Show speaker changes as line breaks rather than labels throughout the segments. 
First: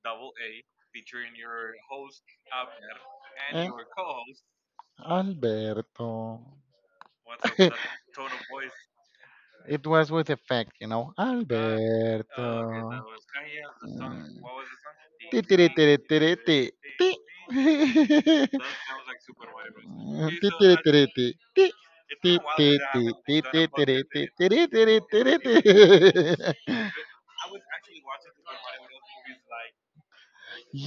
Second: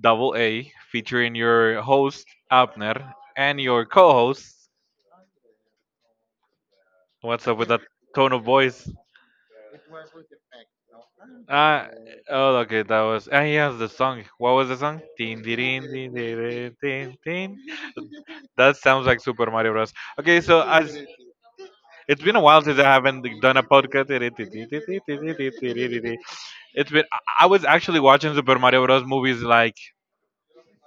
Double A, featuring your host, Abner, and your co host.
Alberto.
What's up with that tone of voice?
It was with effect, you know. Alberto.
Ah, oh, okay, that was. Ah, yes, the song. What was the song? Ding, ding, ding, ding, ding, ding, ding. That sounds like Super Mario Bros. Okay, so as. It's been a while since I haven't done a podcast. It's been. I was actually watching Super Mario Bros. Movies like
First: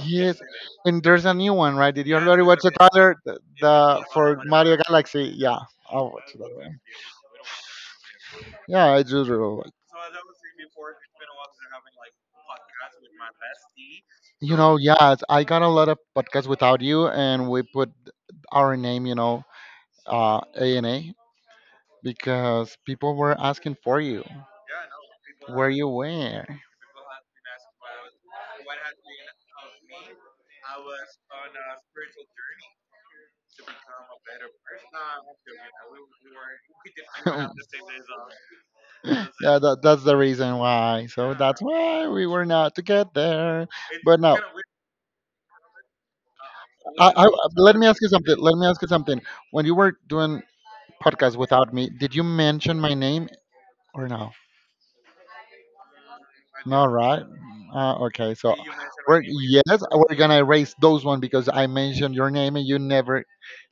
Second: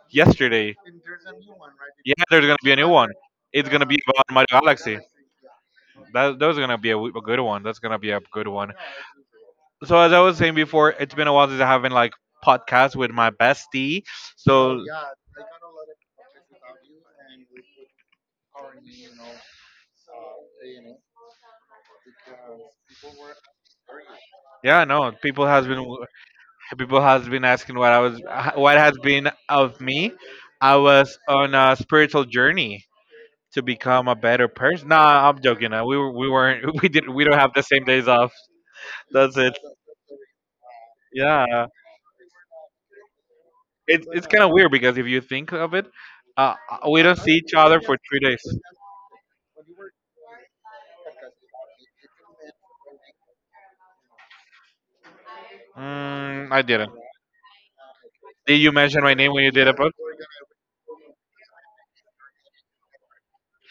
yesterday.
And there's a new one, right? Did
Yeah, there's gonna be a new one.
brother
It's gonna be about Mario
the
Galaxy.
galaxy? Yeah. Oh,
That was gonna be a, a good one. That's gonna be a good one.
yeah, I do.
So as I was saying before, it's been a while since I haven't like podcast with my bestie. So
Yeah, I got a lot of podcasts without you, and we put our name, A and A, because people were asking for you.
yeah, no, people has
Are
been
you where?
people has been asking what I was what has been of me. I was on a spiritual journey to become a better person. Nah, I'm joking. We weren't we don't have the same days off. That's it.
That's the reason why. So that's
Yeah,
why we were not together.
It's kind of weird because if you think of it, we don't
I,
see each
let
other
me
for
ask you
three
something.
days.
Let me ask you something. When you were doing podcast without me, did you mention my name or no?
Mm, I
All
didn't.
right. Okay. So
Did you mention my name when you did a
yes,
podcast?
we're gonna erase those one because I mentioned your name and you never.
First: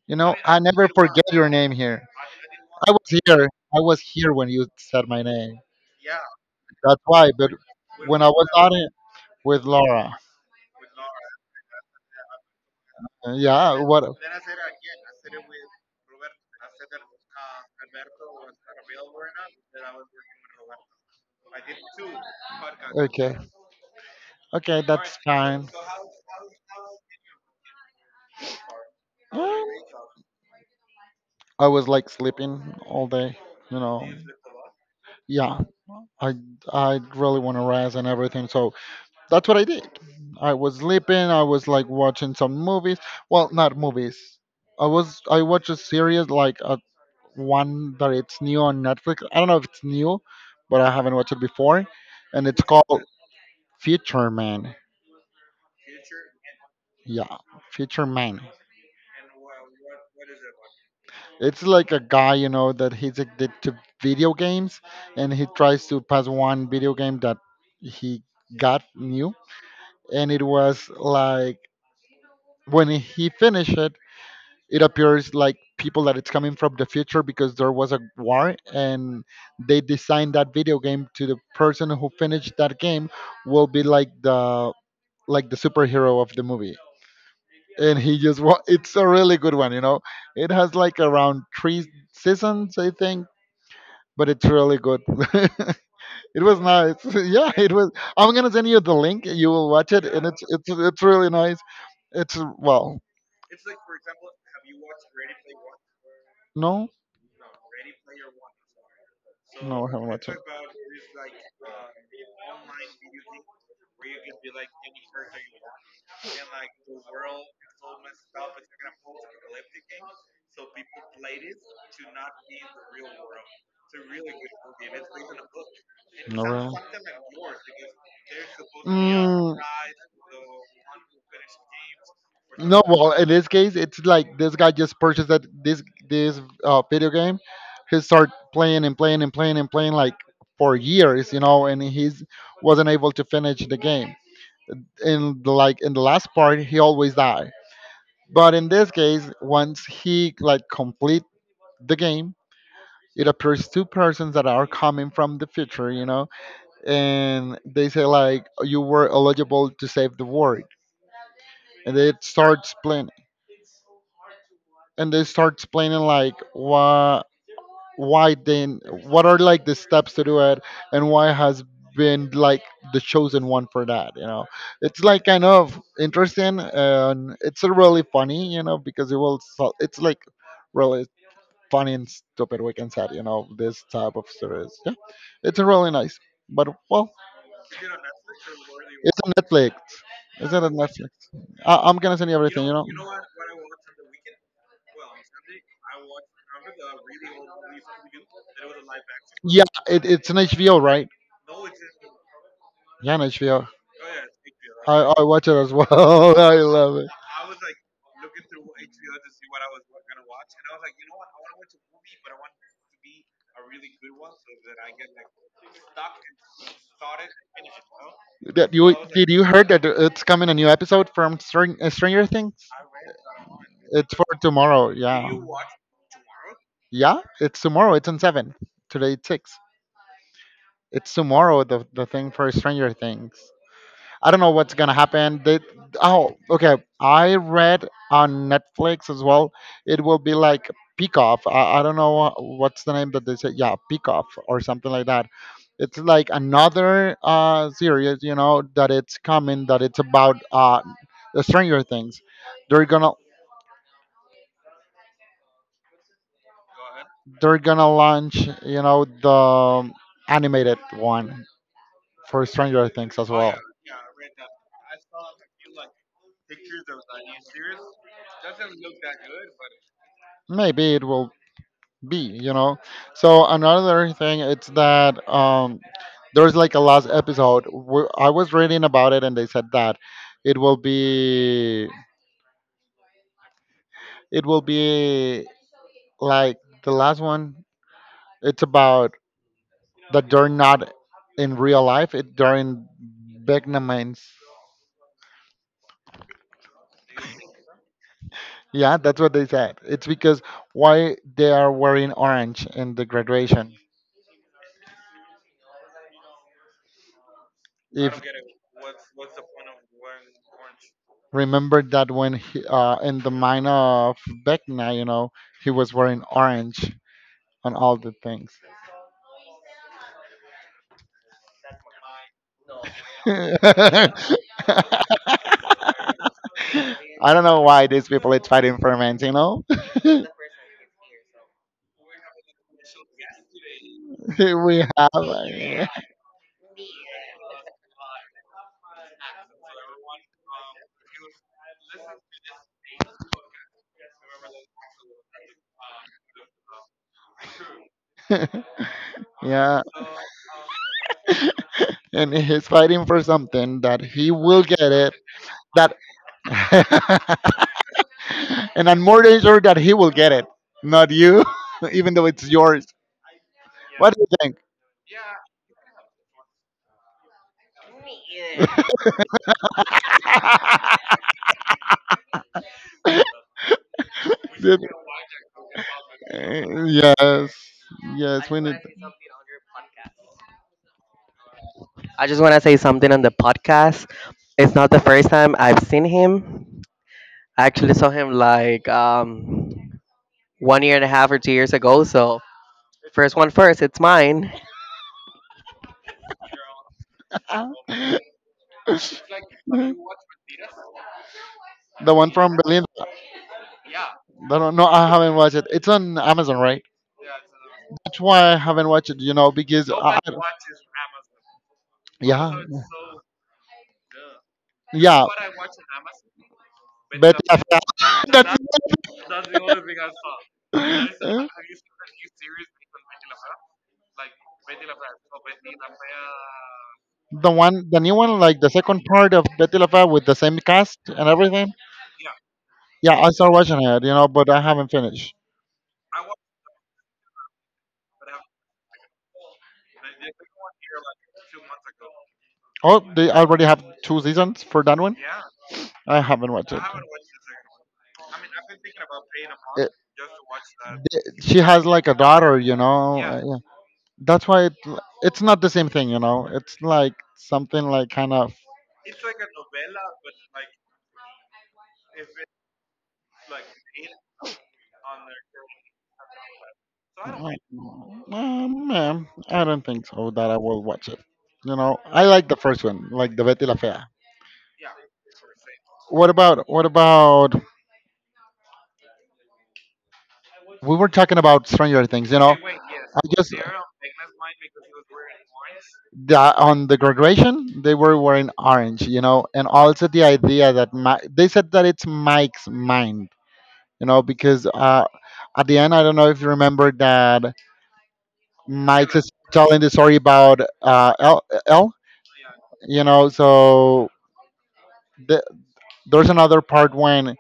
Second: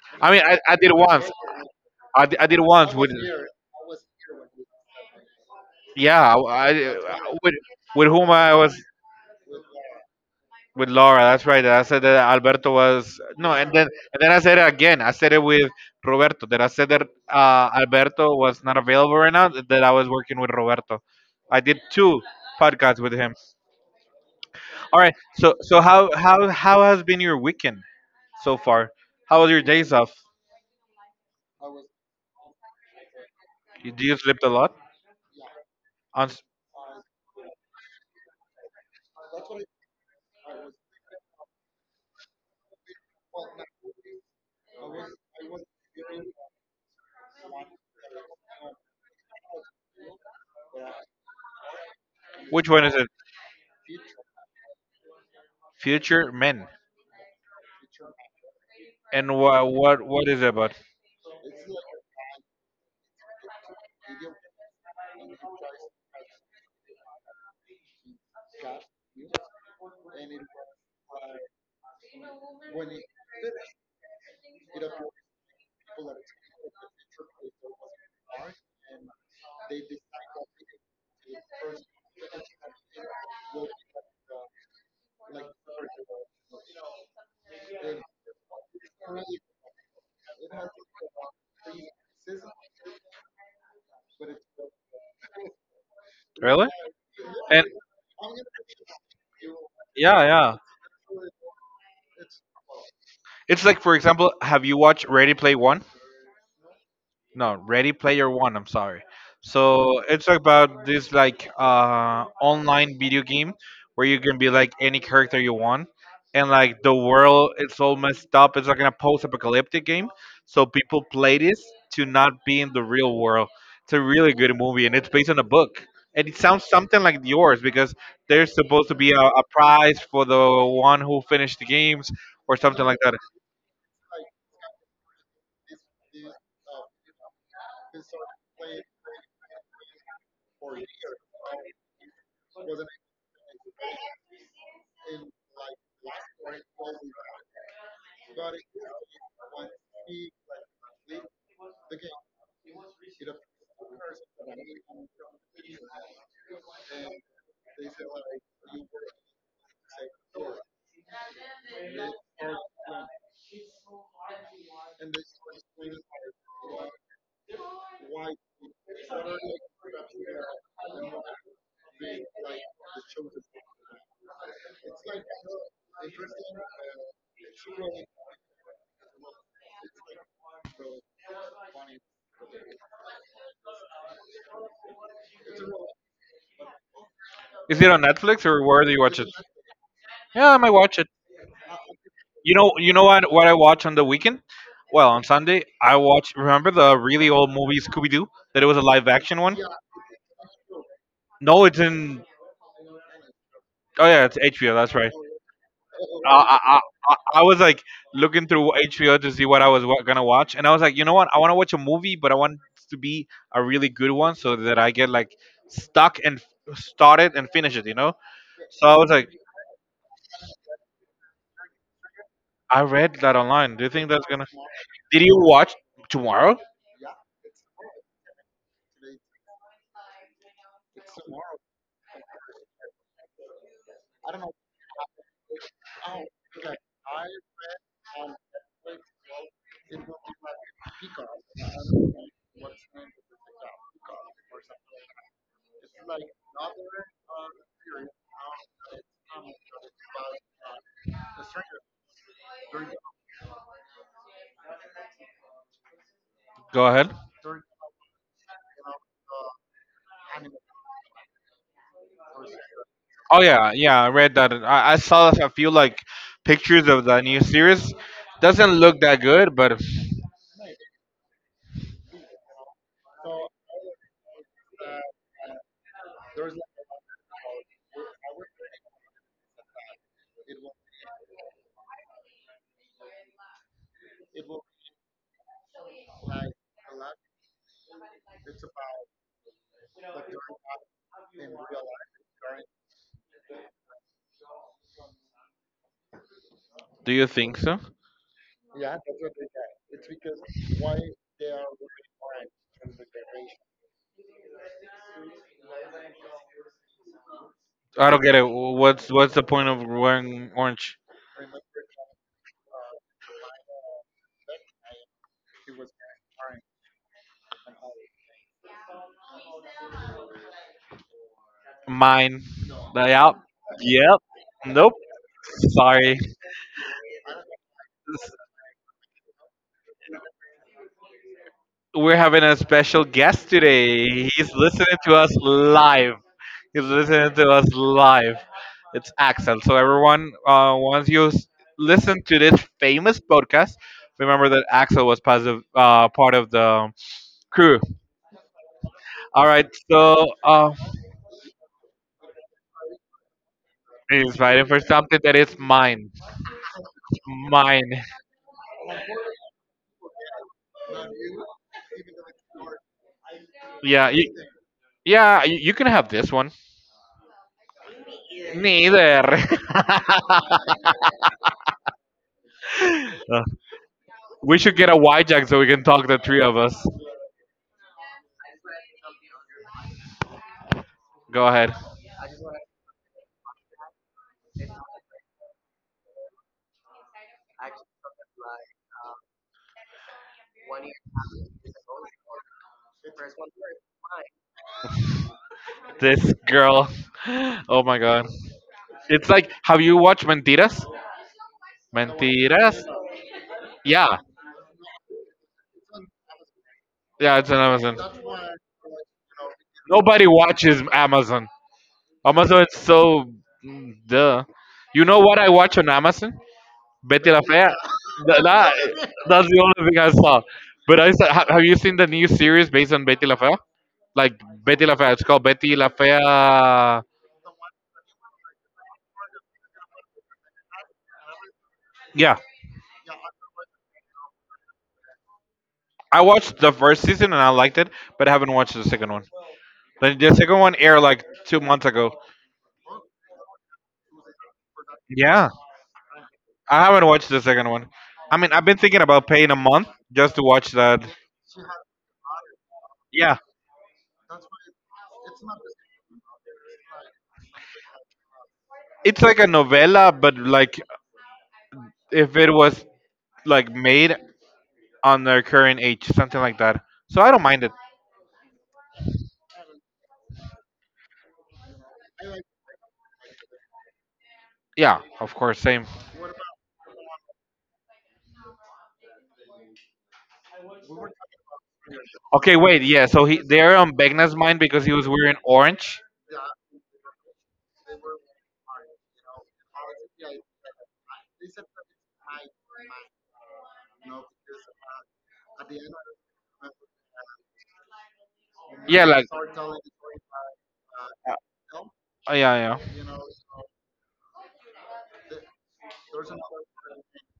You
I
know,
mean,
I
I
never
did
said
once.
your name here.
I did
I
once with
was here. I was here when you said my name.
yeah
That's why. But
with with
when I
whom
was
I
on
was
it with Laura,
with Laura. That's right. I said that Alberto was no,
yeah. What?
and then I said it again. I said it with Roberto. That I said that Alberto was not available right now. That I was working with Roberto. I did two podcasts with him.
Okay.
All right. So how has been your weekend so far? How was your days off?
I was like sleeping all day. You
You- Do
know.
you sleep a lot?
Yeah.
On
I
s-
I really want to rest and everything. So that's what I did. I was sleeping. I was like watching some movies. Well, not movies. I watched a series like a one that it's new on Netflix. I don't know if it's new, but I haven't watched it before, and it's
which one is
called
it?
Future Man.
Future Men.
Yeah, Future Man.
And what is it about?
It's like a guy, you know, that he's addicted to video games, and he tries to pass one video game that he got new, and it was like when he finished it, it appears like people that it's coming from the future, because there was a war and they designed that video game to the person who finished that game will be like the superhero of the movie, and he just it's a really good one, you know. It has like around three seasons, I think, but it's really good. It was
Really?
nice. Yeah,
And
it was. I'm gonna send you the link, you will watch it.
yeah, yeah.
It's really nice. It's well.
It's like, for example, have you watched Ready Play One?
No
No, Ready Player One, I'm sorry. So it's about this like, uh, online video game where you can be like any character you want, and like the world, it's all messed up. It's like in a post-apocalyptic game, so people play this to not be in the real world. It's a really good movie, and it's based on a book, and it sounds something like yours because there's supposed to be a prize for the one who finished the games or
No,
something like
well,
that.
in this case, it's like this guy just purchased that this video game. He started playing and playing and playing and playing like for years, you know, and he's wasn't able to finish the game. Like in the last part, he always died. But in this case, once he like complete the game, it appears two persons that are coming from the future, you know, and they say like you were eligible to save the world, and they start explaining, and they start explaining like why then what are like the steps to do it, and why has been like the chosen one for that, you know. It's like kind of interesting and it's really funny, you know, because it will it's like really funny and stupid, we can say, you know, this type of series. Yeah, it's really nice. But well,
Is it on Netflix or where do you watch
it's
it?
on Netflix.
Yeah,
Is
I
it
might
on
watch it.
Netflix? I'm gonna send you.
You know what? What I watch on the weekend? Well, on Sunday I watch. Remember the really old movie Scooby Doo? That it was a live action one.
Yeah, it's an HBO, right?
No, it's in.
Yeah, on HBO.
Oh yeah, it's HBO. That's right.
I watch it as well. I
I, I,
love
I was like looking through HBO to see what I was gonna watch, and I was like, you know what? I want to watch a movie, but I want it to be a really good one so that I get like stuck and start it and finish it. You know.
it that
So
you.
I was like,
Did you heard that it's coming a new episode from Stranger Things?
I read that online. Do you think
It's for
that's gonna?
tomorrow.
Did
Yeah,
you watch tomorrow?
yeah. It's tomorrow. It's on seven. Today it's six. It's tomorrow. The thing for Stranger Things. I don't know what's gonna happen. Oh, okay. I read on Netflix as well. It will be like Peek Off. I don't know what's the name that they say. Yeah, Peek Off or something like that. It's like another series, you know, that it's coming. That it's about the Stranger Things. They're gonna,
Go ahead.
they're gonna launch, you know, the animated one for Stranger.
Oh yeah, yeah, I read that. I saw a few like pictures of the new series. Doesn't look that good, but
Maybe it will be, you know. So another thing, it's that there's like a last episode. I was reading about it, and they said that it will be, it will be like the last one. It's about that they're not in real life. It they're in Vietnamese.
do you think so?
Yeah, that's what they said. It's because why they are wearing orange in the graduation.
I don't get it. What's the point of wearing orange?
Remember that when in the mine of Vecna, you know, he was wearing orange on all the things.
Mine layout.
I
Yep. Nope. Sorry.
don't know why these people is fighting for men, you know?
We're having a special guest today. He's
We
listening
have.
to us live. He's listening to us live. It's Axel. So everyone, once you s- listen to this famous podcast, remember that Axel was part of the crew. All right.
Yeah.
So
And he's fighting for something that he
he's
will
fighting for
get it.
something that is
That.
mine. Mine.
And I'm more than sure that he will get it, not you, even though it's yours.
Yeah.
What do you
You,
think?
yeah. You can have this one. Neither. Uh, we should
Did-
get a hijack so we can talk the three of us.
yes, yes, we need.
Go ahead.
I just want to say something on the podcast. It's not the first time I've seen him. I actually saw him like one year and a half or 2 years ago. So first one first, it's mine.
This girl.
Ah.
Oh my
The
god. It's like, have you watched Mentiras?
one from
Mentiras.
Berlin.
Yeah,
No, no, I haven't watched it. It's on Amazon, right?
yeah, it's on Amazon.
That's why I haven't watched it. You know, because
Nobody watches Amazon. Amazon is so mm, duh. You know what I watch on Amazon? Betty La Fea. Th- that- that's the only thing I saw. But I saw, have you seen the new series based on Betty La Fea? Like Betty La Fea. It's called Betty La Fea.
the one, the new one, like the second part of Betty LaFave with the same cast and everything.
Yeah.
Yeah, I started watching it, you know, but I haven't finished.
I watched the first season and I liked it, but I haven't watched the second one. The second one aired like 2 months ago.
Oh, they already have two seasons for that one.
Yeah.
I haven't watched.
I haven't watched the second one. I mean, I've been thinking about paying a month
It.
just to watch that.
She has like a daughter, you know.
Yeah,
Yeah, that's why it's not the same thing, you know. It's like something like kind of.
it's like a novella, but like if it was like made on their current age, something like that. So I don't mind it.
Um, yeah, I don't think so that I will watch it. You know, I like the first one, like the Betty La Fea.
Yeah, of course, same.
What about we were talking about Stranger Things, you know.
Okay, wait, yeah.
I
So he
just
they're on Begna's mind because he was wearing orange.
that on the graduation they were wearing orange, you know, and also the idea that my, they said that it's Mike's mind, you know, because at the end I don't know if you remember that
Yeah,
Mike
like
is
oh,
telling the story about L, L,
yeah,
you
yeah,
know, so the, there's another part when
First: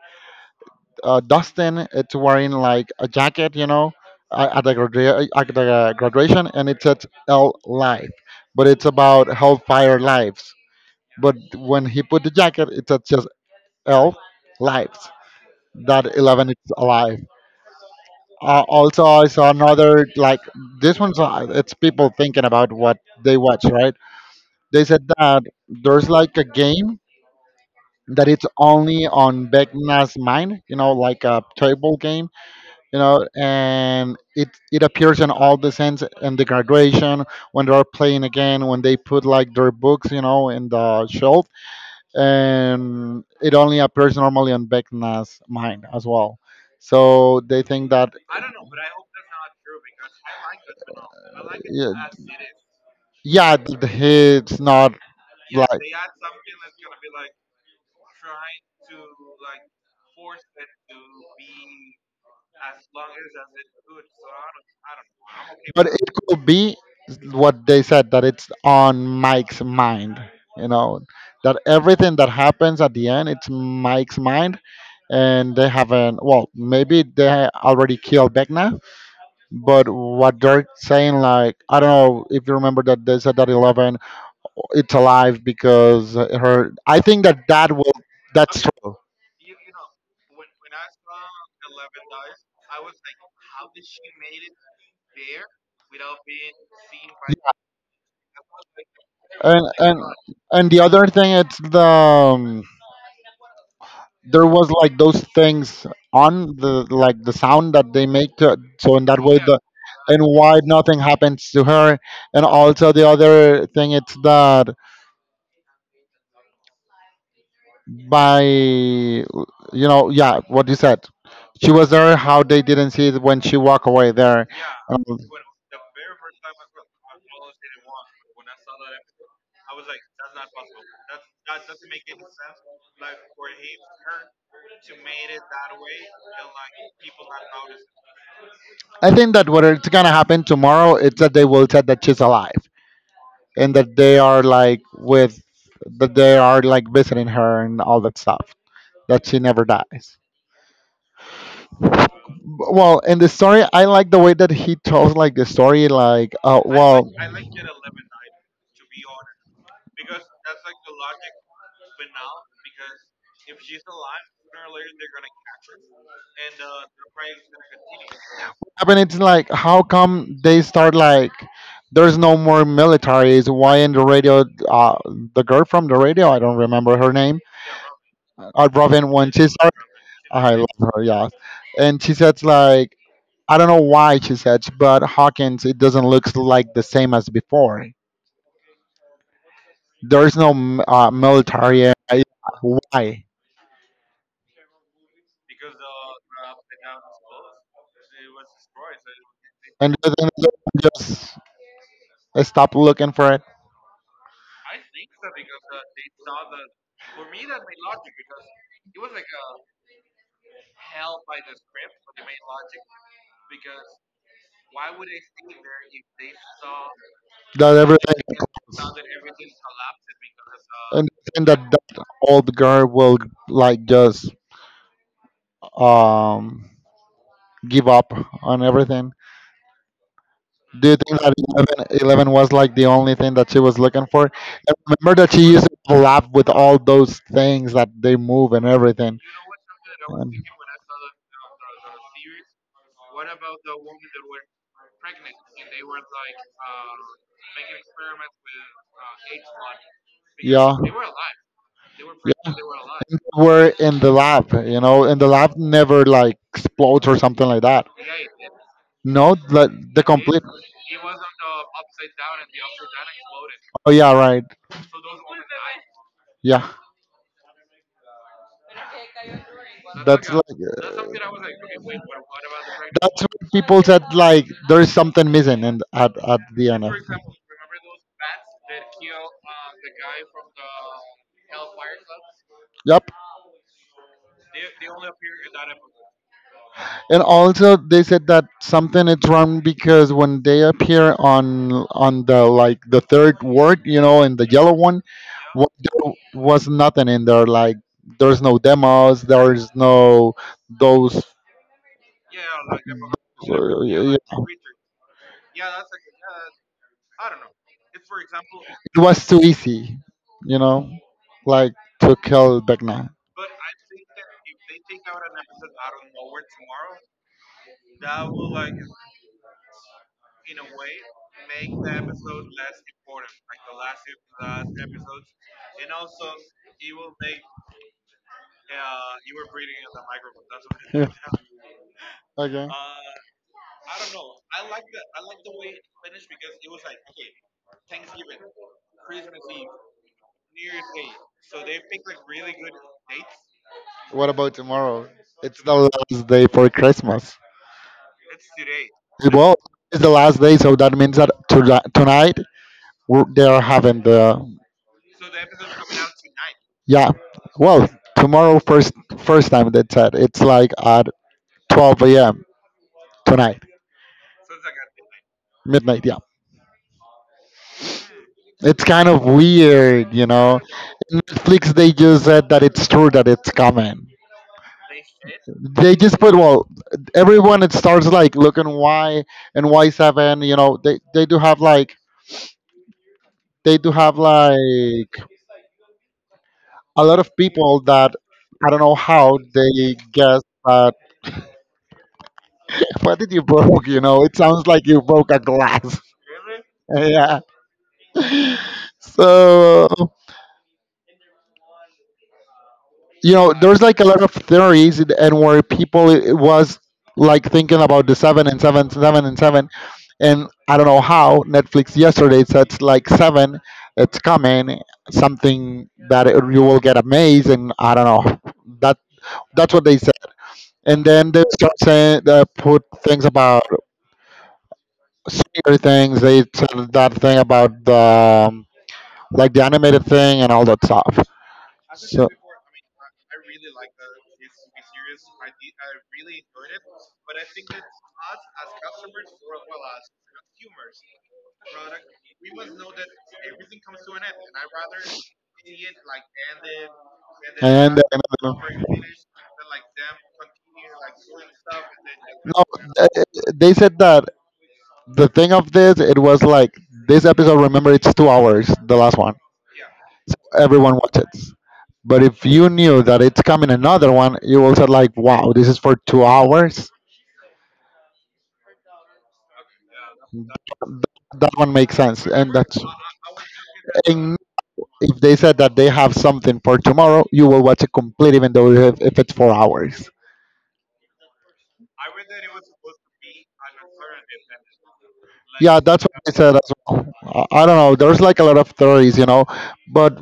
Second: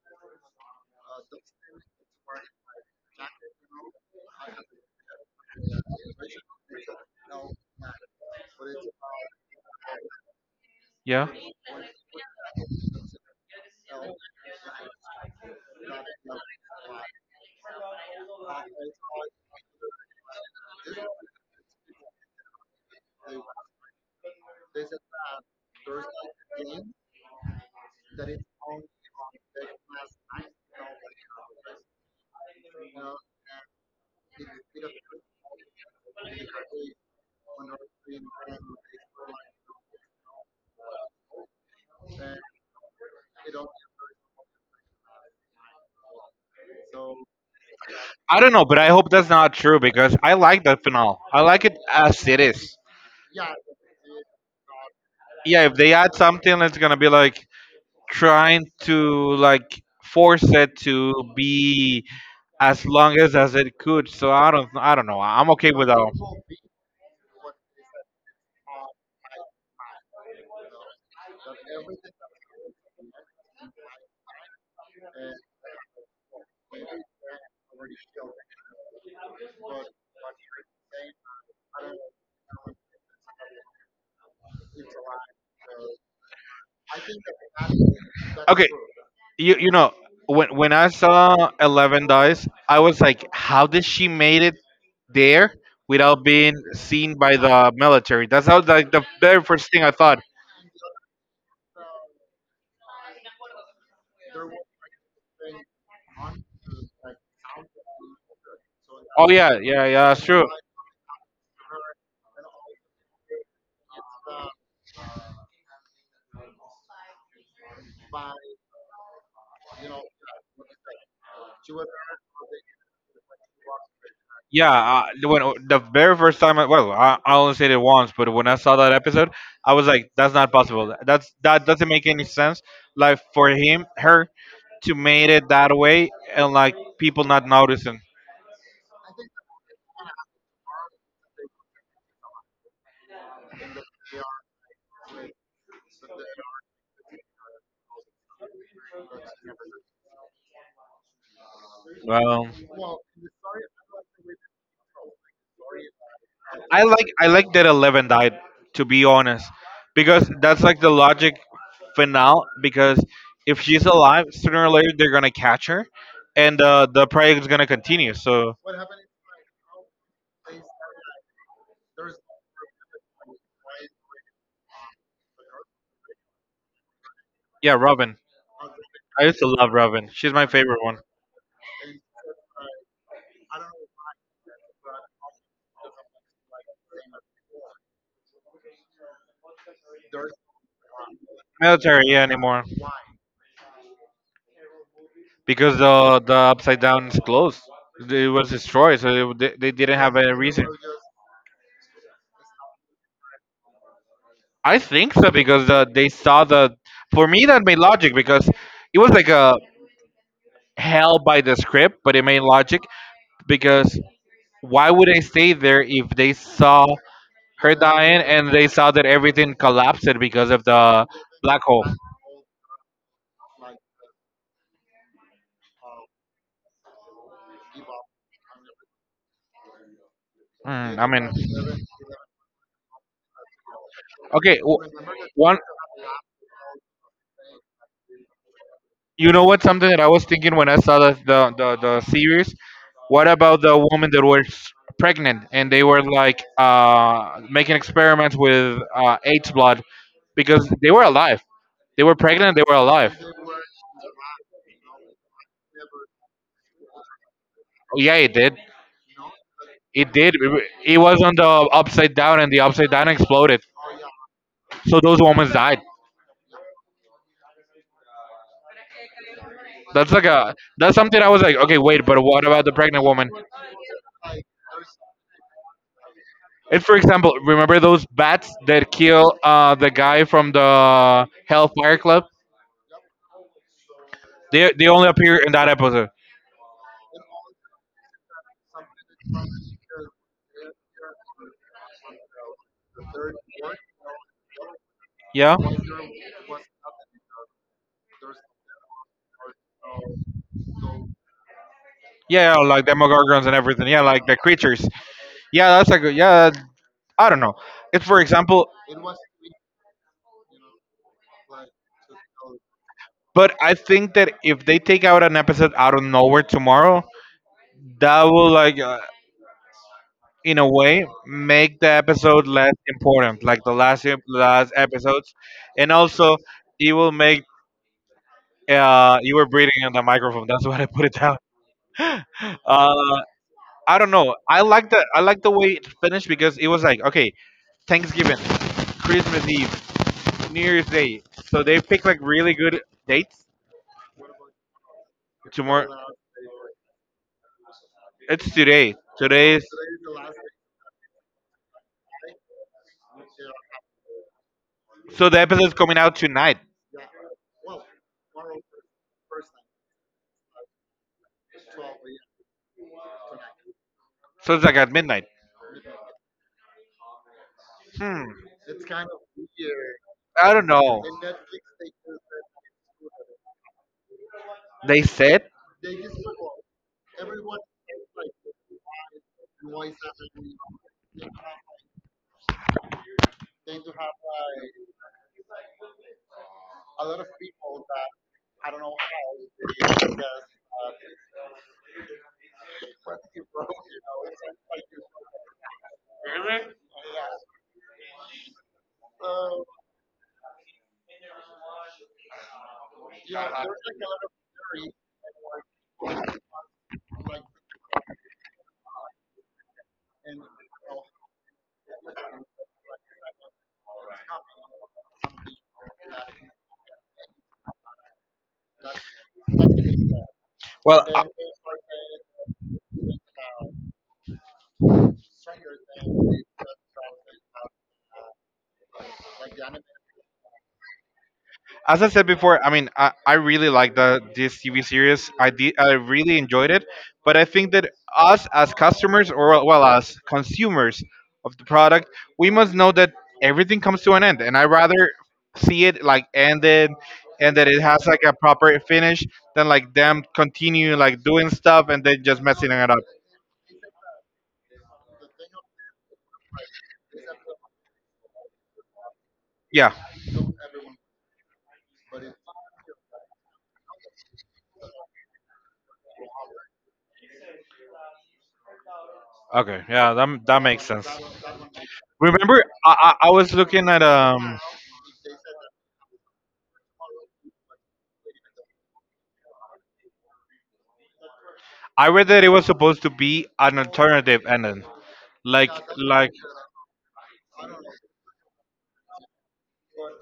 Dustin it's wearing like a jacket, you know, at the, at the graduation, and it says L life, but it's about hellfire lives.
yeah.
But when he put the jacket, it said just elf lives. That Eleven is alive. Also, I saw another like this one's. It's people thinking about what they watch, right? They said that there's like a game that it's only on Vecna's mind, you know, like a table game, you know, and it appears in all the sense in the graduation when they're playing again, when they put like their books, you know, in the shelf, and it only appears normally on Vecna's mind as well. So they think that
I don't know, but I hope that's not true because I like that finale. I like it as it is.
yeah, it's not.
Yeah, if they add something, it's gonna be like trying to like force it to be as long as it could. So I don't know. I'm okay with that
It
one.
could be what they said that it's on Mike's mind. You know that everything that happens at the end it's Mike's mind, and they haven't. Well, maybe they already killed Vecna, but what they're saying, like I don't know if you remember that they said that Eleven it's alive because her I think that that will, that's
Okay,
true.
you know when I saw 11 dies, I was like, how did she made it there without being seen by the military? That's how like the very
and
first thing I
and
thought.
and the other thing it's the there was like those things on the like the sound that they make to, so and that
Oh
was the,
yeah, yeah, yeah,
and
that's true.
why nothing happens to her. And also the other thing it's that by you know yeah what you said she was there, how they didn't see it when she walked away there.
Yeah,
Um,
when the very first time, well, I only said it once, but when I saw that episode, I was like, "That's not possible. That's that doesn't make any sense." Like for him, her to made it that way, and like people not noticing.
I think that what it's gonna happen tomorrow it's that they will said that she's alive, and that they are like with, that they are like visiting her and all that stuff, that she never dies.
Well,
Well, in the story I like the way that he tells like the story like what
I like that 11 died. To be honest, because that's like the logic finale. Because if she's alive, sooner or later they're gonna catch her, and the project is gonna continue. So
happened. It's like how come they start like there's no more militaries, why in the radio the girl from the radio I don't remember her name.
yeah, Robin.
Robin,
I
when
used
she
to love
started
Robin. She's my
I love
favorite one.
her, yeah. And she says like I don't know why she says but Hawkins it doesn't look like the same as before. There is no military.
Military,
Yeah,
yeah, anymore
why?
because the upside down is closed. It was destroyed, so they
And
didn't have
then
any reason.
just stop looking for it.
I think so because they saw the. For me, that made logic because it was like a hell by the script, but it made logic because why would they stay there if they saw her
That everything,
dying and they saw that everything collapsed because of the
and then
black hole?
that old girl will like just um give up on everything. Do you
Mm, I
think
mean,
that 11, eleven was like the only thing that she was looking for?
okay,
I
w-
remember that she
one.
used to collab with all those things that they move and everything.
You know what? Something that I was
And
thinking when I saw the series. What about the woman that was pregnant and they were like making experiments with AIDS blood because
yeah,
they were alive. They were pregnant. They were alive.
we're in the lab, you know, and the lab never like explodes or something like that.
Yeah, it did.
No, like the
It did.
complete.
It was on the upside down, and the upside down exploded.
Oh yeah, right.
So those women died.
Yeah,
That's like a.
like,
That's something I was like, okay, wait, but what about the pregnant
that's
woman?
what people like. There is something missing, and at the
If,
end.
for example, remember those bats that kill the guy from the Hellfire Club?
Yep.
They only appear in that episode.
And also, they said that something is wrong because when they appear on the like the third word, you know, in the yellow one,
Yeah.
there was nothing in there. Like there's no demos. There's no those.
Yeah, yeah, like Demogorgons and everything. Yeah, like the creatures. Yeah, that's a good. Yeah, I don't know. It's for example,
It was too easy, you know, like to kill Beckna.
but I think that if they take out an episode out of nowhere tomorrow, that will like in a way make the episode less important, like the last episodes, and also it will make you were breathing on the microphone. That's what I put it down. Uh, I don't know. I like the way it finished because it was like, okay, Thanksgiving, Christmas Eve, New Year's Day. So they pick like really good dates.
What about tomorrow? It's the
Tomorrow,
last day for Christmas.
it's today. Today
Well,
is
it's the last day, so that means that tonight they are having the
so the episode's coming out tonight.
yeah. Well, tomorrow first time they said it's like at 12 a.m. tonight
So it's like at midnight.
midnight. Yeah,
Hmm.
it's kind of weird,
I don't know.
Netflix they just said that it's true that it's coming.
They said.
They just put well, everyone it starts like looking why and why seven. You know, they do have like they do have like a lot of people that I don't know how they guess that what did you broke? You know, it sounds like you broke a glass. Yeah. So there's like a lot of theories and where people it was like thinking about the seven and seven, and I don't know how Netflix yesterday said like seven, it's coming, something that you will get amazed, and I don't know that that's what they said, and
Well,
then they start saying they put things
uh,
about similar things. They said that thing about the like the animated thing and all that stuff.
as I said before, I mean, I really like the this TV series. I did, I really enjoyed it, but I think that us as customers or well as consumers of the product, we must know that everything comes to an end, and I rather see it like ended and that it has like a
They-
proper finish than like them continue like doing stuff and then just
No,
messing it up.
they they said that the thing of this it was like this episode. Remember, it's 2 hours. The last one,
Yeah.
everyone watches. But if you knew that it's coming another one, you will say like, "Wow, this is for 2 hours."
Okay. Yeah. That that makes
Th-
sense.
That one makes sense, and
Remember,
that's
I was looking at
and
um.
if they said that they have something for tomorrow, you will watch it complete, even though if it's 4 hours.
I read that it was supposed to be an alternative ending. like
Yeah, that's what I
like
said as well. I don't know. There's like a lot of theories, you know, but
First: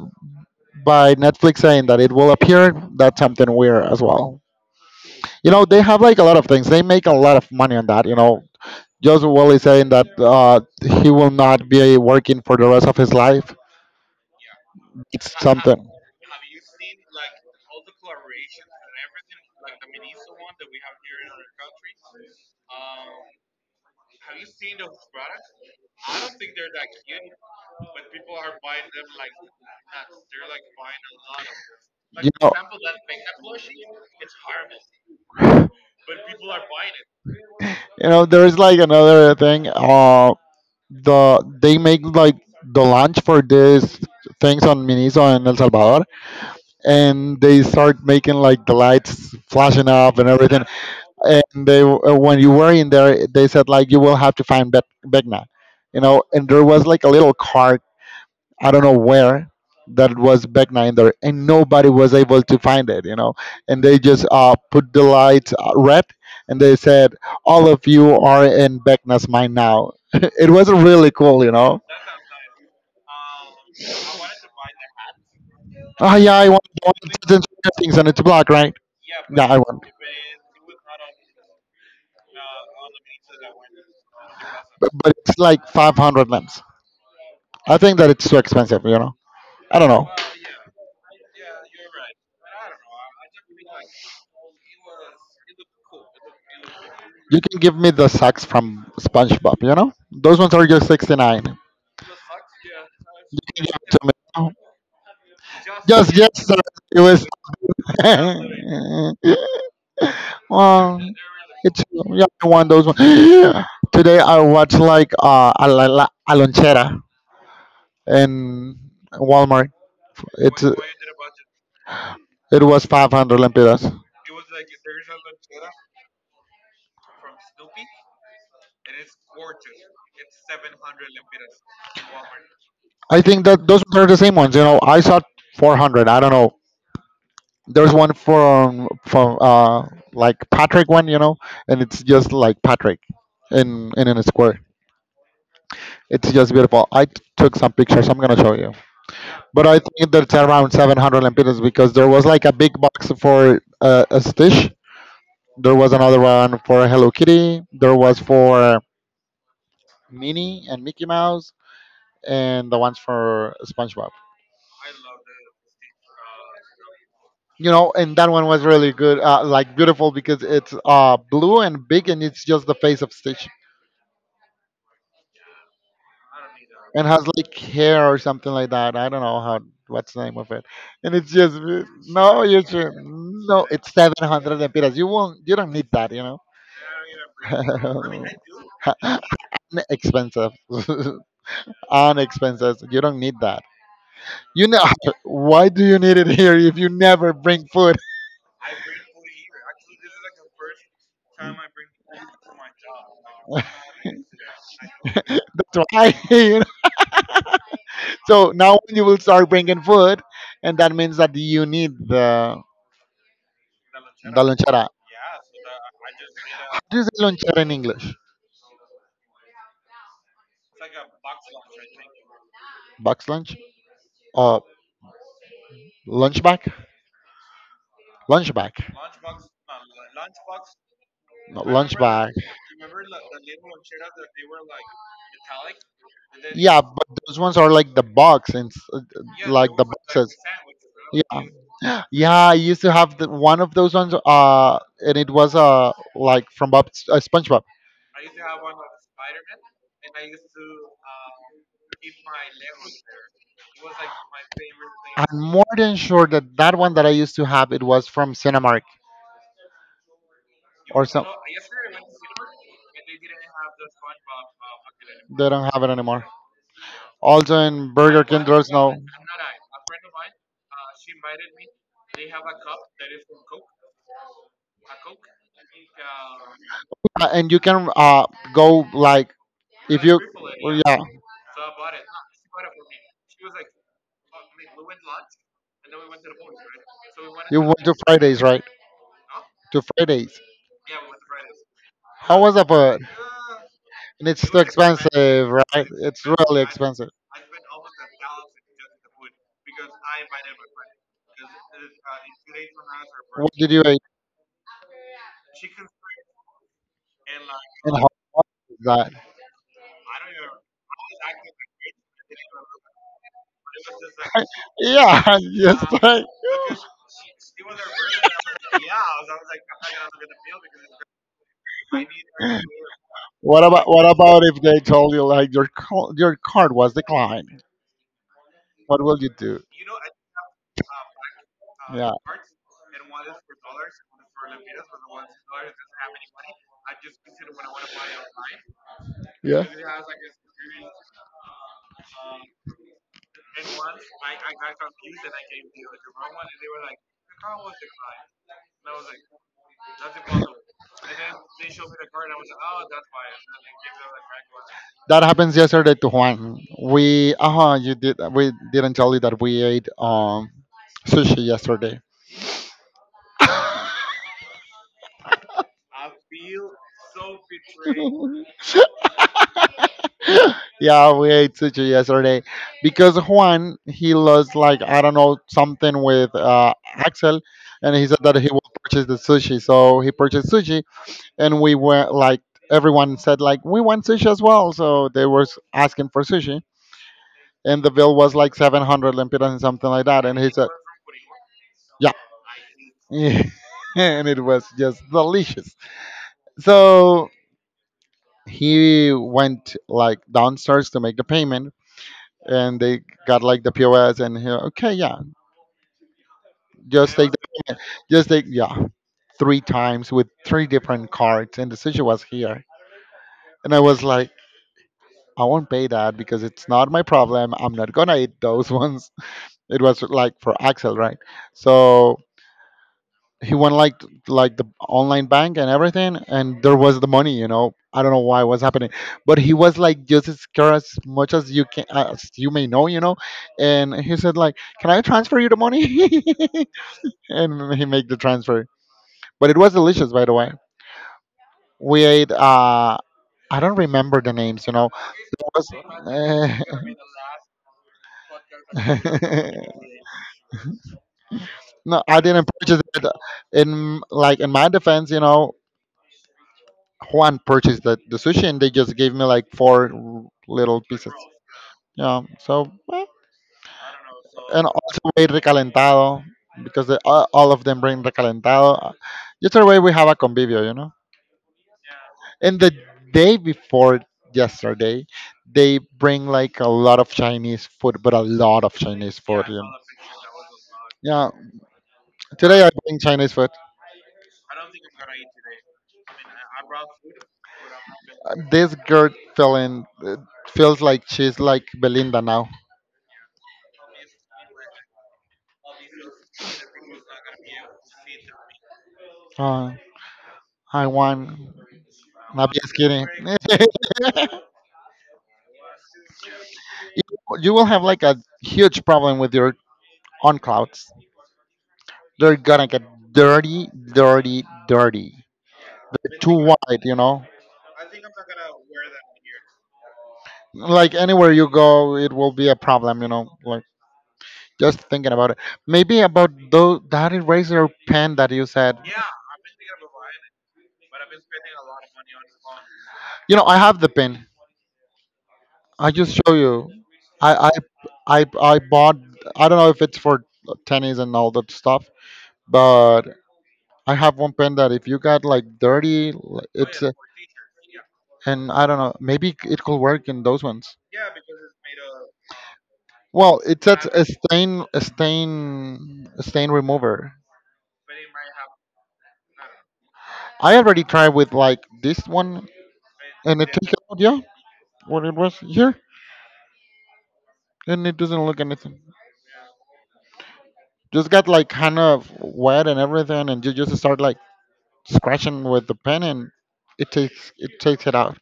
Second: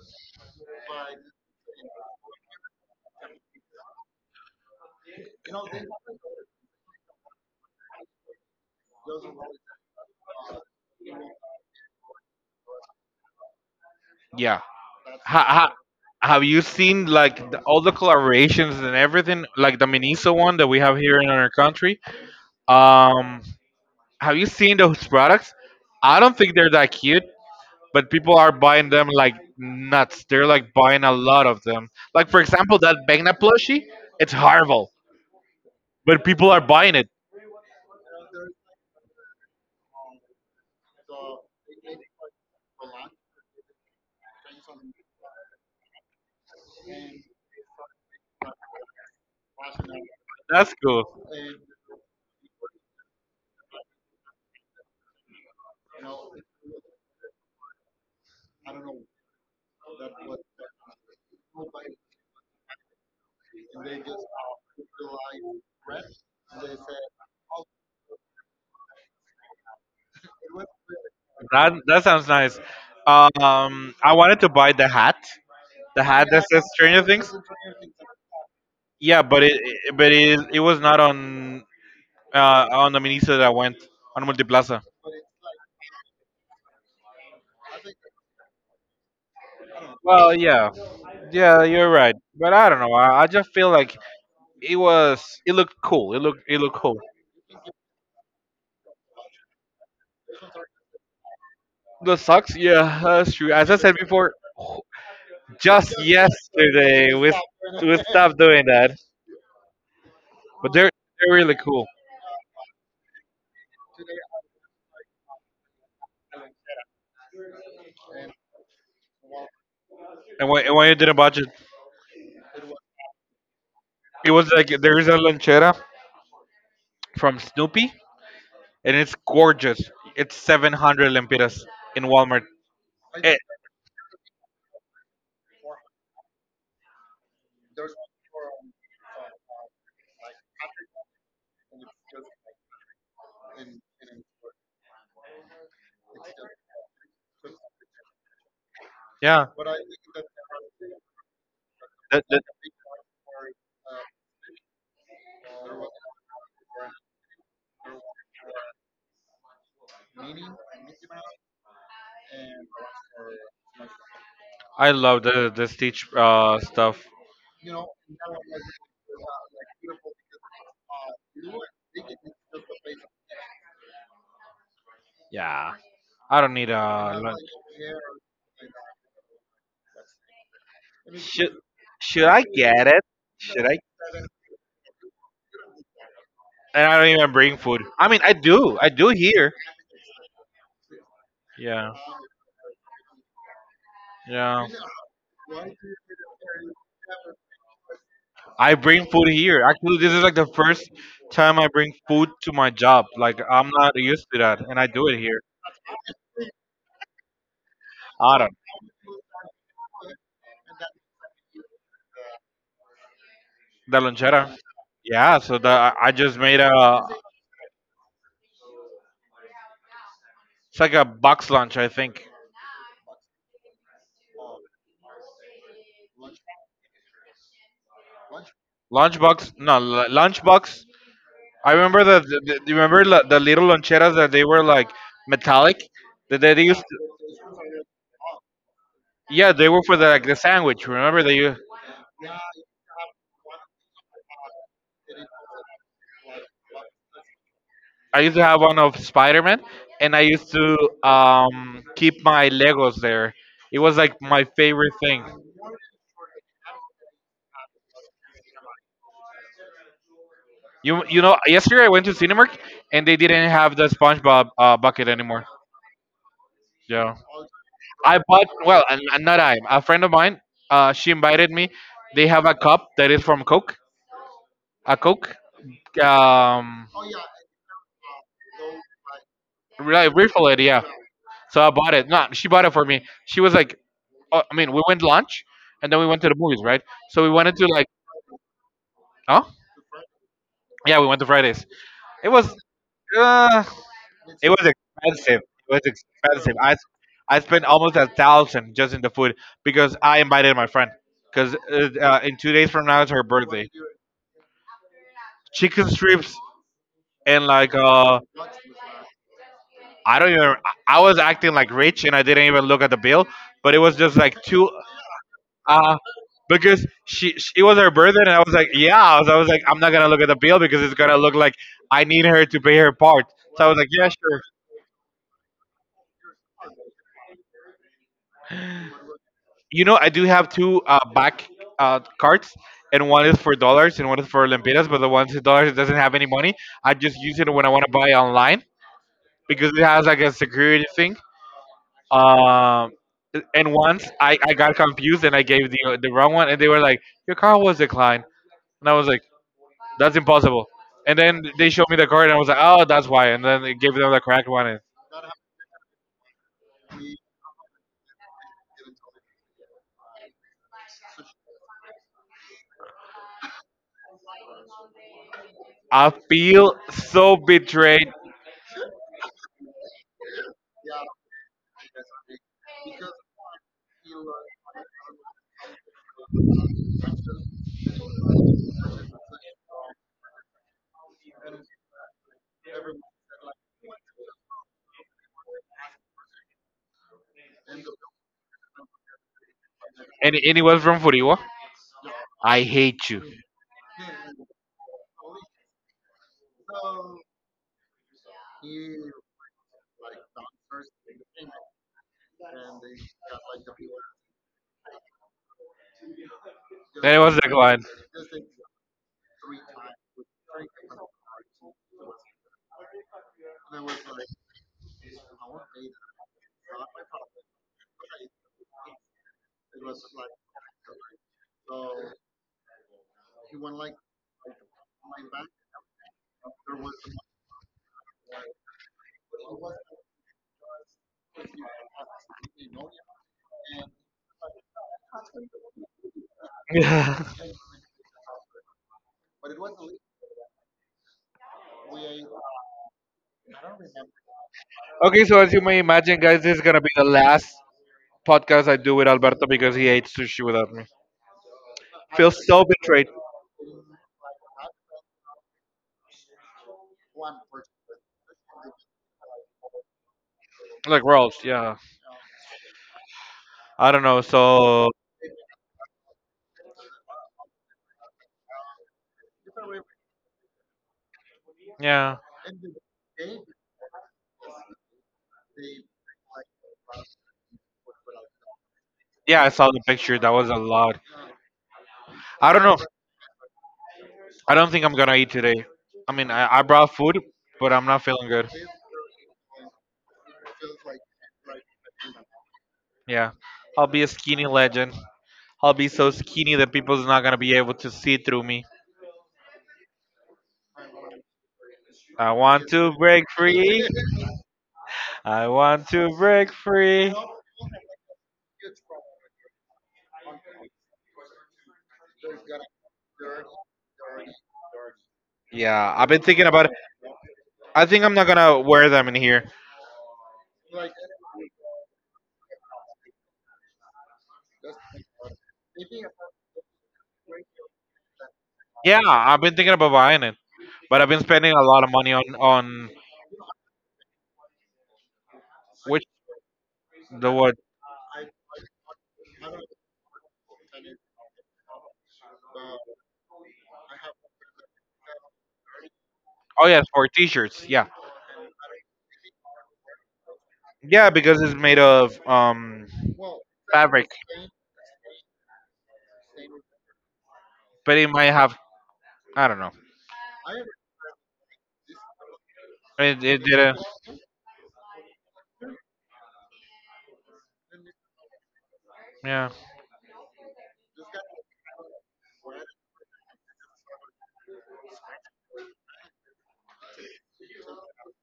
by Netflix saying that it will appear, that's something weird as well. You know, they have like a lot of things. They make a lot of money on that. You know, Joseph Wally saying that he will not be working for the rest of his life.
yeah
It's
ha, ha, have you seen like all the collaborations and everything, like the Miniso one that we have here in our country? um have you seen those products? I don't think they're that cute, but people are buying them like nuts. They're like buying a lot of them. Like for example that Vecna plushie, it's horrible, but people are buying it.
you know, there is like another thing. The they make like the launch for these things on Miniso in El Salvador, and they start making like the lights flashing up and everything.
That's cool.
And they, when you were in there, they said like you will have to find Begna, you know. And there was like a little cart, I don't know where, that was Begna in there, and nobody was able to find it, you know. And they just put the lights red, and they said all of you are in Begna's mind now. It was really cool, you know.
That sounds nice. I wanted to buy the hat, the
Oh
hat
yeah,
that says
I want
Stranger Things.
to do things on its block, right?
Yeah, but it was not on on the minister that went on Multiplaza.
But it's like 500 lamps. I think that it's too expensive, you know. I don't know.
Well, yeah, yeah, you're right. But I don't know. I just feel like it was. It looked cool. It looked cool.
You can give me the socks from SpongeBob, you know? Those ones are just 69. You can
The socks, yeah, that's true.
give
As I
it
said
to me.
before,
Oh,
just
yes, yes, sir. It
yesterday
was.
we stopped doing that. But
Well,
they're really
it's,
cool.
yeah, I want those ones. Today I watched like a lonchera in Walmart.
And when you did a budget,
It was 500 lempiras.
it was like there is a lonchera from Snoopy, and it's gorgeous. It's 700 lempiras in Walmart.
I
Eh,
think that those are the same ones, you know. I saw 400. I don't know. There's one from like Patrick one, you know, and it's just like Patrick in a square. It's just beautiful. Took some pictures. I'm gonna show you.
yeah.
But I think that's around 700 lempiras because there was like a big box for a Stitch. There was another one for Hello Kitty. There was for Minnie and Mickey Mouse, and the ones for SpongeBob.
I love the Stitch stuff.
You know, and that one was really good, like beautiful because it's blue and big, and it's just the face of Stitch,
Yeah, I don't need
and
a.
has like hair or something like that. I don't know how what's the name of it. And it's
Should
just
I
no, you
get
should
it? Should
no.
I?
It's 700 lempiras. You won't. You don't need that. You
And I don't even bring food. I mean, I do. I do
know,
here.
expensive,
Yeah,
on expenses. You don't need that.
yeah.
You know, why do you need it here if you never bring food?
I bring food here. Actually, this is like the first time I bring food to my job. Like I'm not used to that, and I do it here.
That's why. You know?
Adam,
So now you will start bringing food, and that means that you need the
the lonchera.
lonchera.
Yeah. So the I just made
What
a.
is a lonchera in English?
It's like a box lunch, I think.
Box lunch or lunch bag? Lunch bag.
Lunchbox, no, lu- Lunchbox. I remember the you remember the little loncheras that they were like metallic. That they
Yeah,
used,
but those ones are like the box and
yeah, they
like
were
the
for the like
bo-
the sandwich. Remember that you?
yeah. I used to have one of those ones, and it was like from Bob SpongeBob.
I used to have one of Spider Man, and I used to keep my Legos there. It was like my favorite thing.
I'm more than sure that that one that I used to have it was from Cinemark.
You know, yesterday I went to Cinemark and they didn't have the SpongeBob bucket anymore.
They don't have it anymore.
Yeah.
Also in
I
Burger,
bought well, and not I. A friend of mine, she invited me. They have a cup that is from Coke, a Coke. Um,
and you can go like
really refill it, yeah.
yeah,
So I bought it. No, she bought it for me. She was like, oh, I mean, we went lunch, and then we went to the movies, right? So we wanted to
went
like,
to Fridays right
oh,
to Fridays.
yeah, we went to Fridays. It
How
was,
was that for?
uh,
And it's
it was expensive. It was
right. It's
expensive.
really
I
expensive.
I spent almost a thousand just in the food because I invited my friend. Because in 2 days from now it's her
What
birthday.
did you eat?
Chicken strips and like
And how much is that?
I don't even. I was acting like rich and I didn't even look at the bill, but it was just like two
Yeah, yeah,
Uh,
right.
because she it was her birthday and I was like, yeah. I was like, I'm not gonna look at the bill because it's gonna look like I need her to pay her part. So I was like, yeah,
What
sure.
about if they told you like your your card was declined? What will you do?
You know, I do have two back cards, and one is for dollars and one is for lempiras. But the one for dollars it doesn't have any money. I just use it when I want to buy online because it has like a security thing. Um, and once I got confused and I gave the wrong one, and they were like, your card was declined, and I was like. That's impossible. And then they showed me the card, and I was like, oh, that's why. And then they gave them the correct one. And
That happens yesterday to Juan. We uh huh you did we didn't tell you that we ate sushi yesterday.
I feel so betrayed.
Yeah, we ate sushi yesterday because Juan he lost like I don't know something with Axel, and he said that he will purchase the sushi. So he purchased sushi, and we were like everyone said like we want sushi as well. So they were asking for sushi, and the bill was like 700 lempiras and something like that,
And,
and he
and it
said
was from Furiwa. I hate you.
and it was just delicious. So he went like downstairs to make the payment, and they got like the pos, and he, okay yeah,
And
just
it was that one.
just take yeah three times with three different cards, and the sushi was here, and I was like I won't pay that because it's not my problem. I'm not gonna eat those ones. It was like for Axel, right? So he went like the online bank and everything, and there was the money, you know. I don't know why was happening, but he was like just as scared as much as you can as you may know, you know. And he said like can I transfer you the money. And he made the transfer, but it was delicious by the way. We ate I don't remember the names, you know.
okay, so
It
as you may
Was-
imagine, guys, this is gonna be the last podcast I do with Alberto because he hates sushi without me.
No, I
Feel
didn't
so
purchase
betrayed.
it in like in my defense, you know. Juan purchased the sushi, and they just gave me like four little
Like
pieces.
rolls, yeah.
Yeah. So
I don't know.
and
So
also way recalentado because all of them bring recalentado. Just the way we have a convivio, you know.
yeah,
And the day before yesterday, they bring like a lot of Chinese food, but a lot of Chinese.
yeah.
Food.
I saw the picture. That was a lot.
Yeah.
I don't
Today I
know.
bring Chinese food.
I don't think I'm gonna eat today. I mean, I brought food, but I'm not feeling good.
This girl feeling feels like she's like Belinda now.
Yeah, I'll be a skinny legend. I'll be so skinny that people's not gonna be able to see through me.
I want.
I
Not
want
just
to
kidding.
break free. I want to break free.
You will have like a huge problem with your own clouds. They're gonna get dirty, dirty, dirty.
Yeah, I've
They're
been
too
thinking about it.
wide, you know.
I think I'm not gonna wear them in here.
Like anywhere you go, it will be a problem, you know. Like just thinking about it. Maybe about those that eraser pen that you said.
Yeah, I've been thinking about buying it, but I've been spending a lot of money on
You know, I have the pen. I
which
just show you.
the
I I
what?
I, I bought. I don't know if it's for tennis and all that stuff, but I have one pen that if you got like dirty, like,
Oh yeah, for t-shirts. Yeah,
and I don't know, maybe it could work in those ones.
yeah, because it's made of
Well, it's
fabric.
a stain remover.
But it might have. I don't know.
I already tried with like this one,
It
and it took
didn't.
out, yeah, what it was here, and it doesn't look anything.
Yeah.
Just got like kind of wet and everything, and you just start like scratching with the pen, and it takes it out,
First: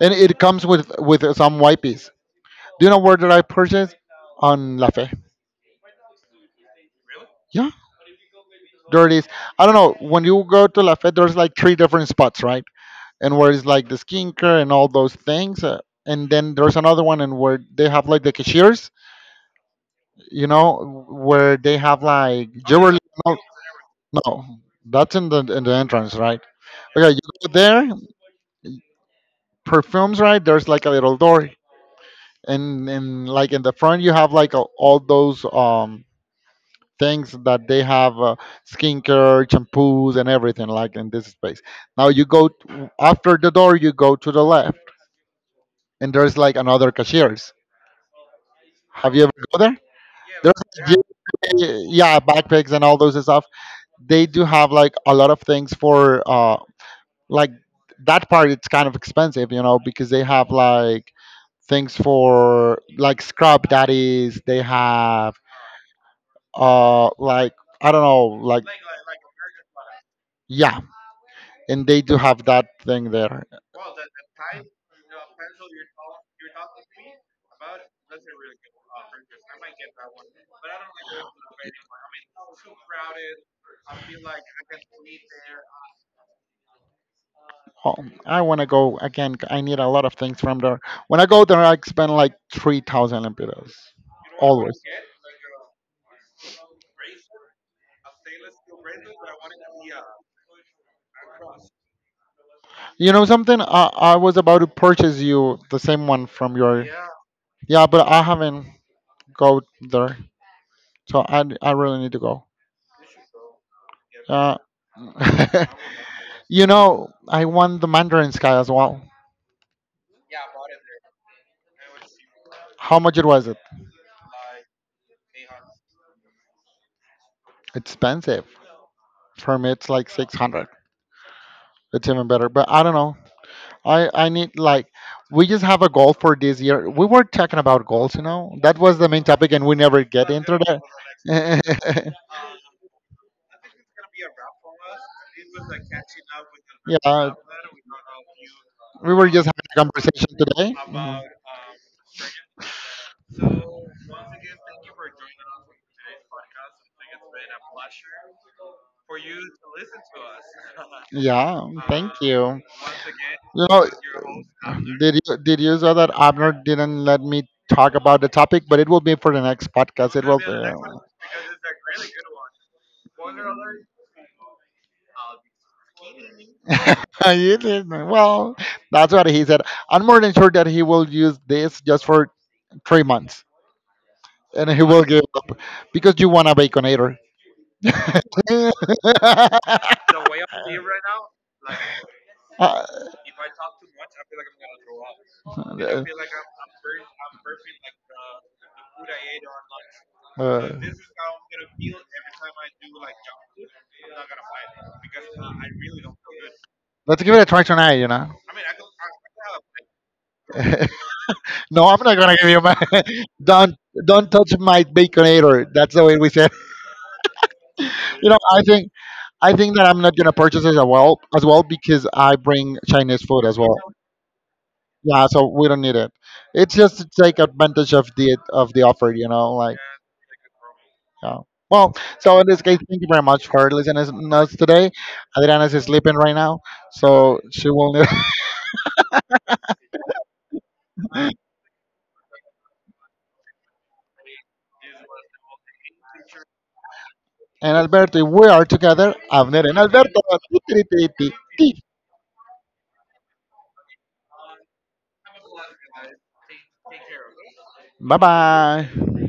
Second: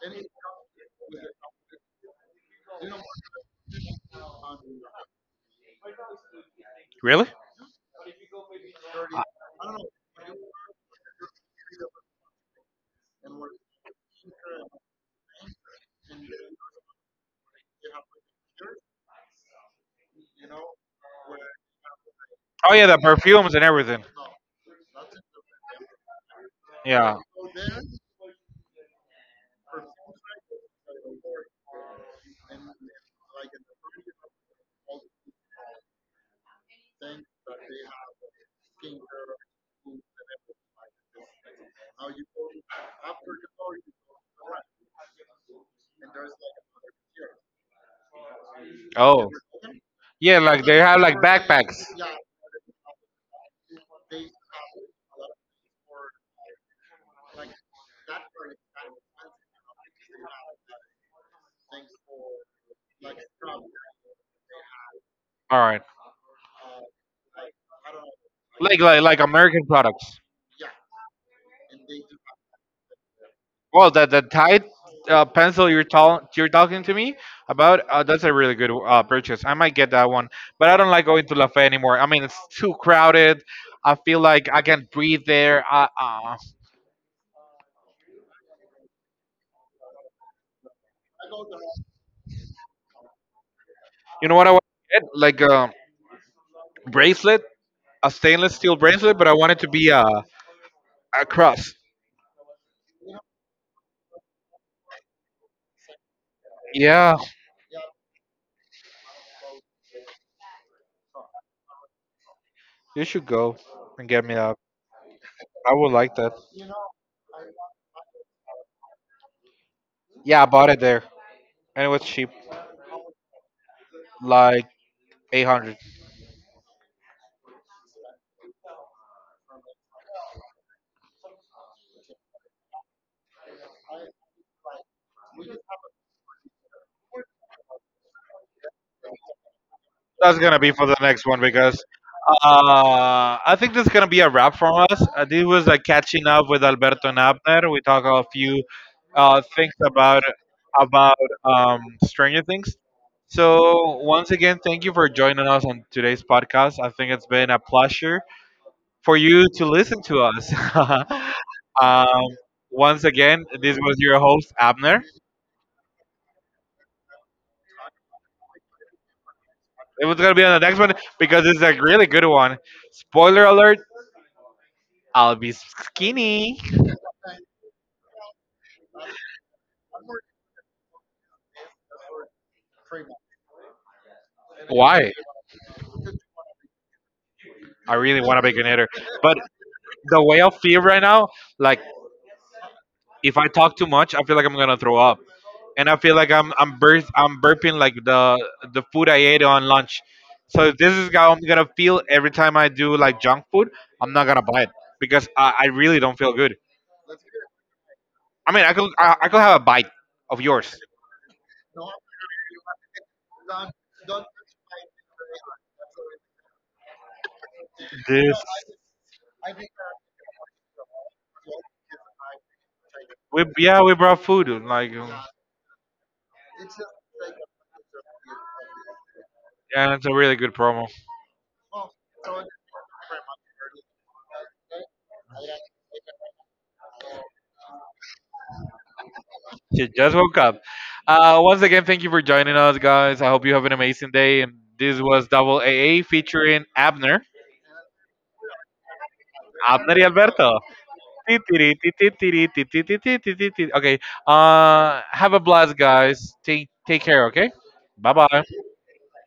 and it comes with some wipes. Do you know where did I purchase on La Fe?
Really?
Yeah, where it is. I don't know. When you go to La Fe, there's like three different spots, right? And where it's like the skincare and all those things. And then there's another one, and where they have like the cashiers, you know, where they have like
Oh yeah, the
jewelry. No,
perfumes and everything.
no, that's in the entrance, right? Okay,
Yeah.
you go there, perfumes, right? There's like a little door, and like in the front you have like a, all those things that they have skincare, shampoos, and everything like in this space. Now you go t- After the door, you go to the left, and there's like another cashiers. Have you
Oh.
ever go there?
Yeah, like they have like backpacks.
Yeah, backpacks and all those stuff. They do have like a lot of things for like that part. It's kind of expensive, you know, because they have like things for like scrub daddies. They have
All right.
uh like I don't know, like
Like American products.
yeah, and they do have that thing there.
Well, that the Tide pencil you're talking to me about that's a really good purchase. I might get that one, but I don't like going to La Fe anymore. I mean, it's too crowded. I feel like I can't breathe there.
Oh, I want to go again. I need a lot of things from there. When I go there, I spend like 3,000 lempiras.
You know what I want to get? Like a bracelet, a stainless steel bracelet, but I want it to be a cross.
You know something? I was about to purchase you the same one from your.
Yeah,
Yeah, but I haven't go there, so I really need to go.
you should go and get me
Uh,
that. I would like that.
you know, I want the Mandarin Sky as well.
Yeah, I bought it there, and it was cheap,
How much it was it?
like 800.
Expensive. For me, it's like 600. It's even better, but I don't know. I need like we just have a goal for this year. We were talking about goals, you know. That was the main topic, and we never get. We
That's gonna be for the next one because I think this is gonna be a wrap from us. This was a catching up with Alberto and Abner. We talk a few
were just having
things
a
about
conversation today.
about Stranger Things. So once again, thank you for joining us on today's podcast. I think it's been a pleasure for you to listen to us.
Yeah, thank
um,
you.
Once again,
You
this
know,
was your host Abner.
Did you saw that Abner didn't let me talk about the topic, but it will be for the next
It
podcast.
was gonna be on the next one because it's a really good one. Spoiler alert: I'll be skinny.
You did Well, that's what he said. I'm more than sure that he will use this just for 3 months, and he will
Why?
give up because you want a baconator.
I really want to be an eater. But the way I feel right now, like if I talk too much, I feel like I'm gonna throw up, and I feel like I'm burping like the food I ate on lunch.
Uh,
So this is how I'm gonna feel every time I do like junk food. I'm not gonna buy it because I really don't feel good.
let's give it a try tonight. You know.
I mean, I could have a bite of yours.
No, I'm not gonna give you my. don't don't touch my baconator. That's the way we said. You
This
know, I think that I'm not gonna purchase it as well because I bring Chinese food
we
as well.
yeah we brought food like
Yeah, so we don't need it. It's just to take advantage of the offer, you know, like
yeah it's a really good promo.
yeah. Well, so in this case, thank you very much for listening to us today. Adriana is sleeping right now, so she will need.
She just woke up. Once again, thank you for joining us, guys. I hope you have an amazing day. And this was Double AA featuring Abner,
And Alberto, we are together. Avner and
Abner y
Alberto.
Alberto. Ti, ti, ri, ti, ti, ti, ri, ti, ti, ti, ti, ti, ti, ti. Okay. Have a blast, guys. Take care. Okay. Bye
Bye
bye.
bye.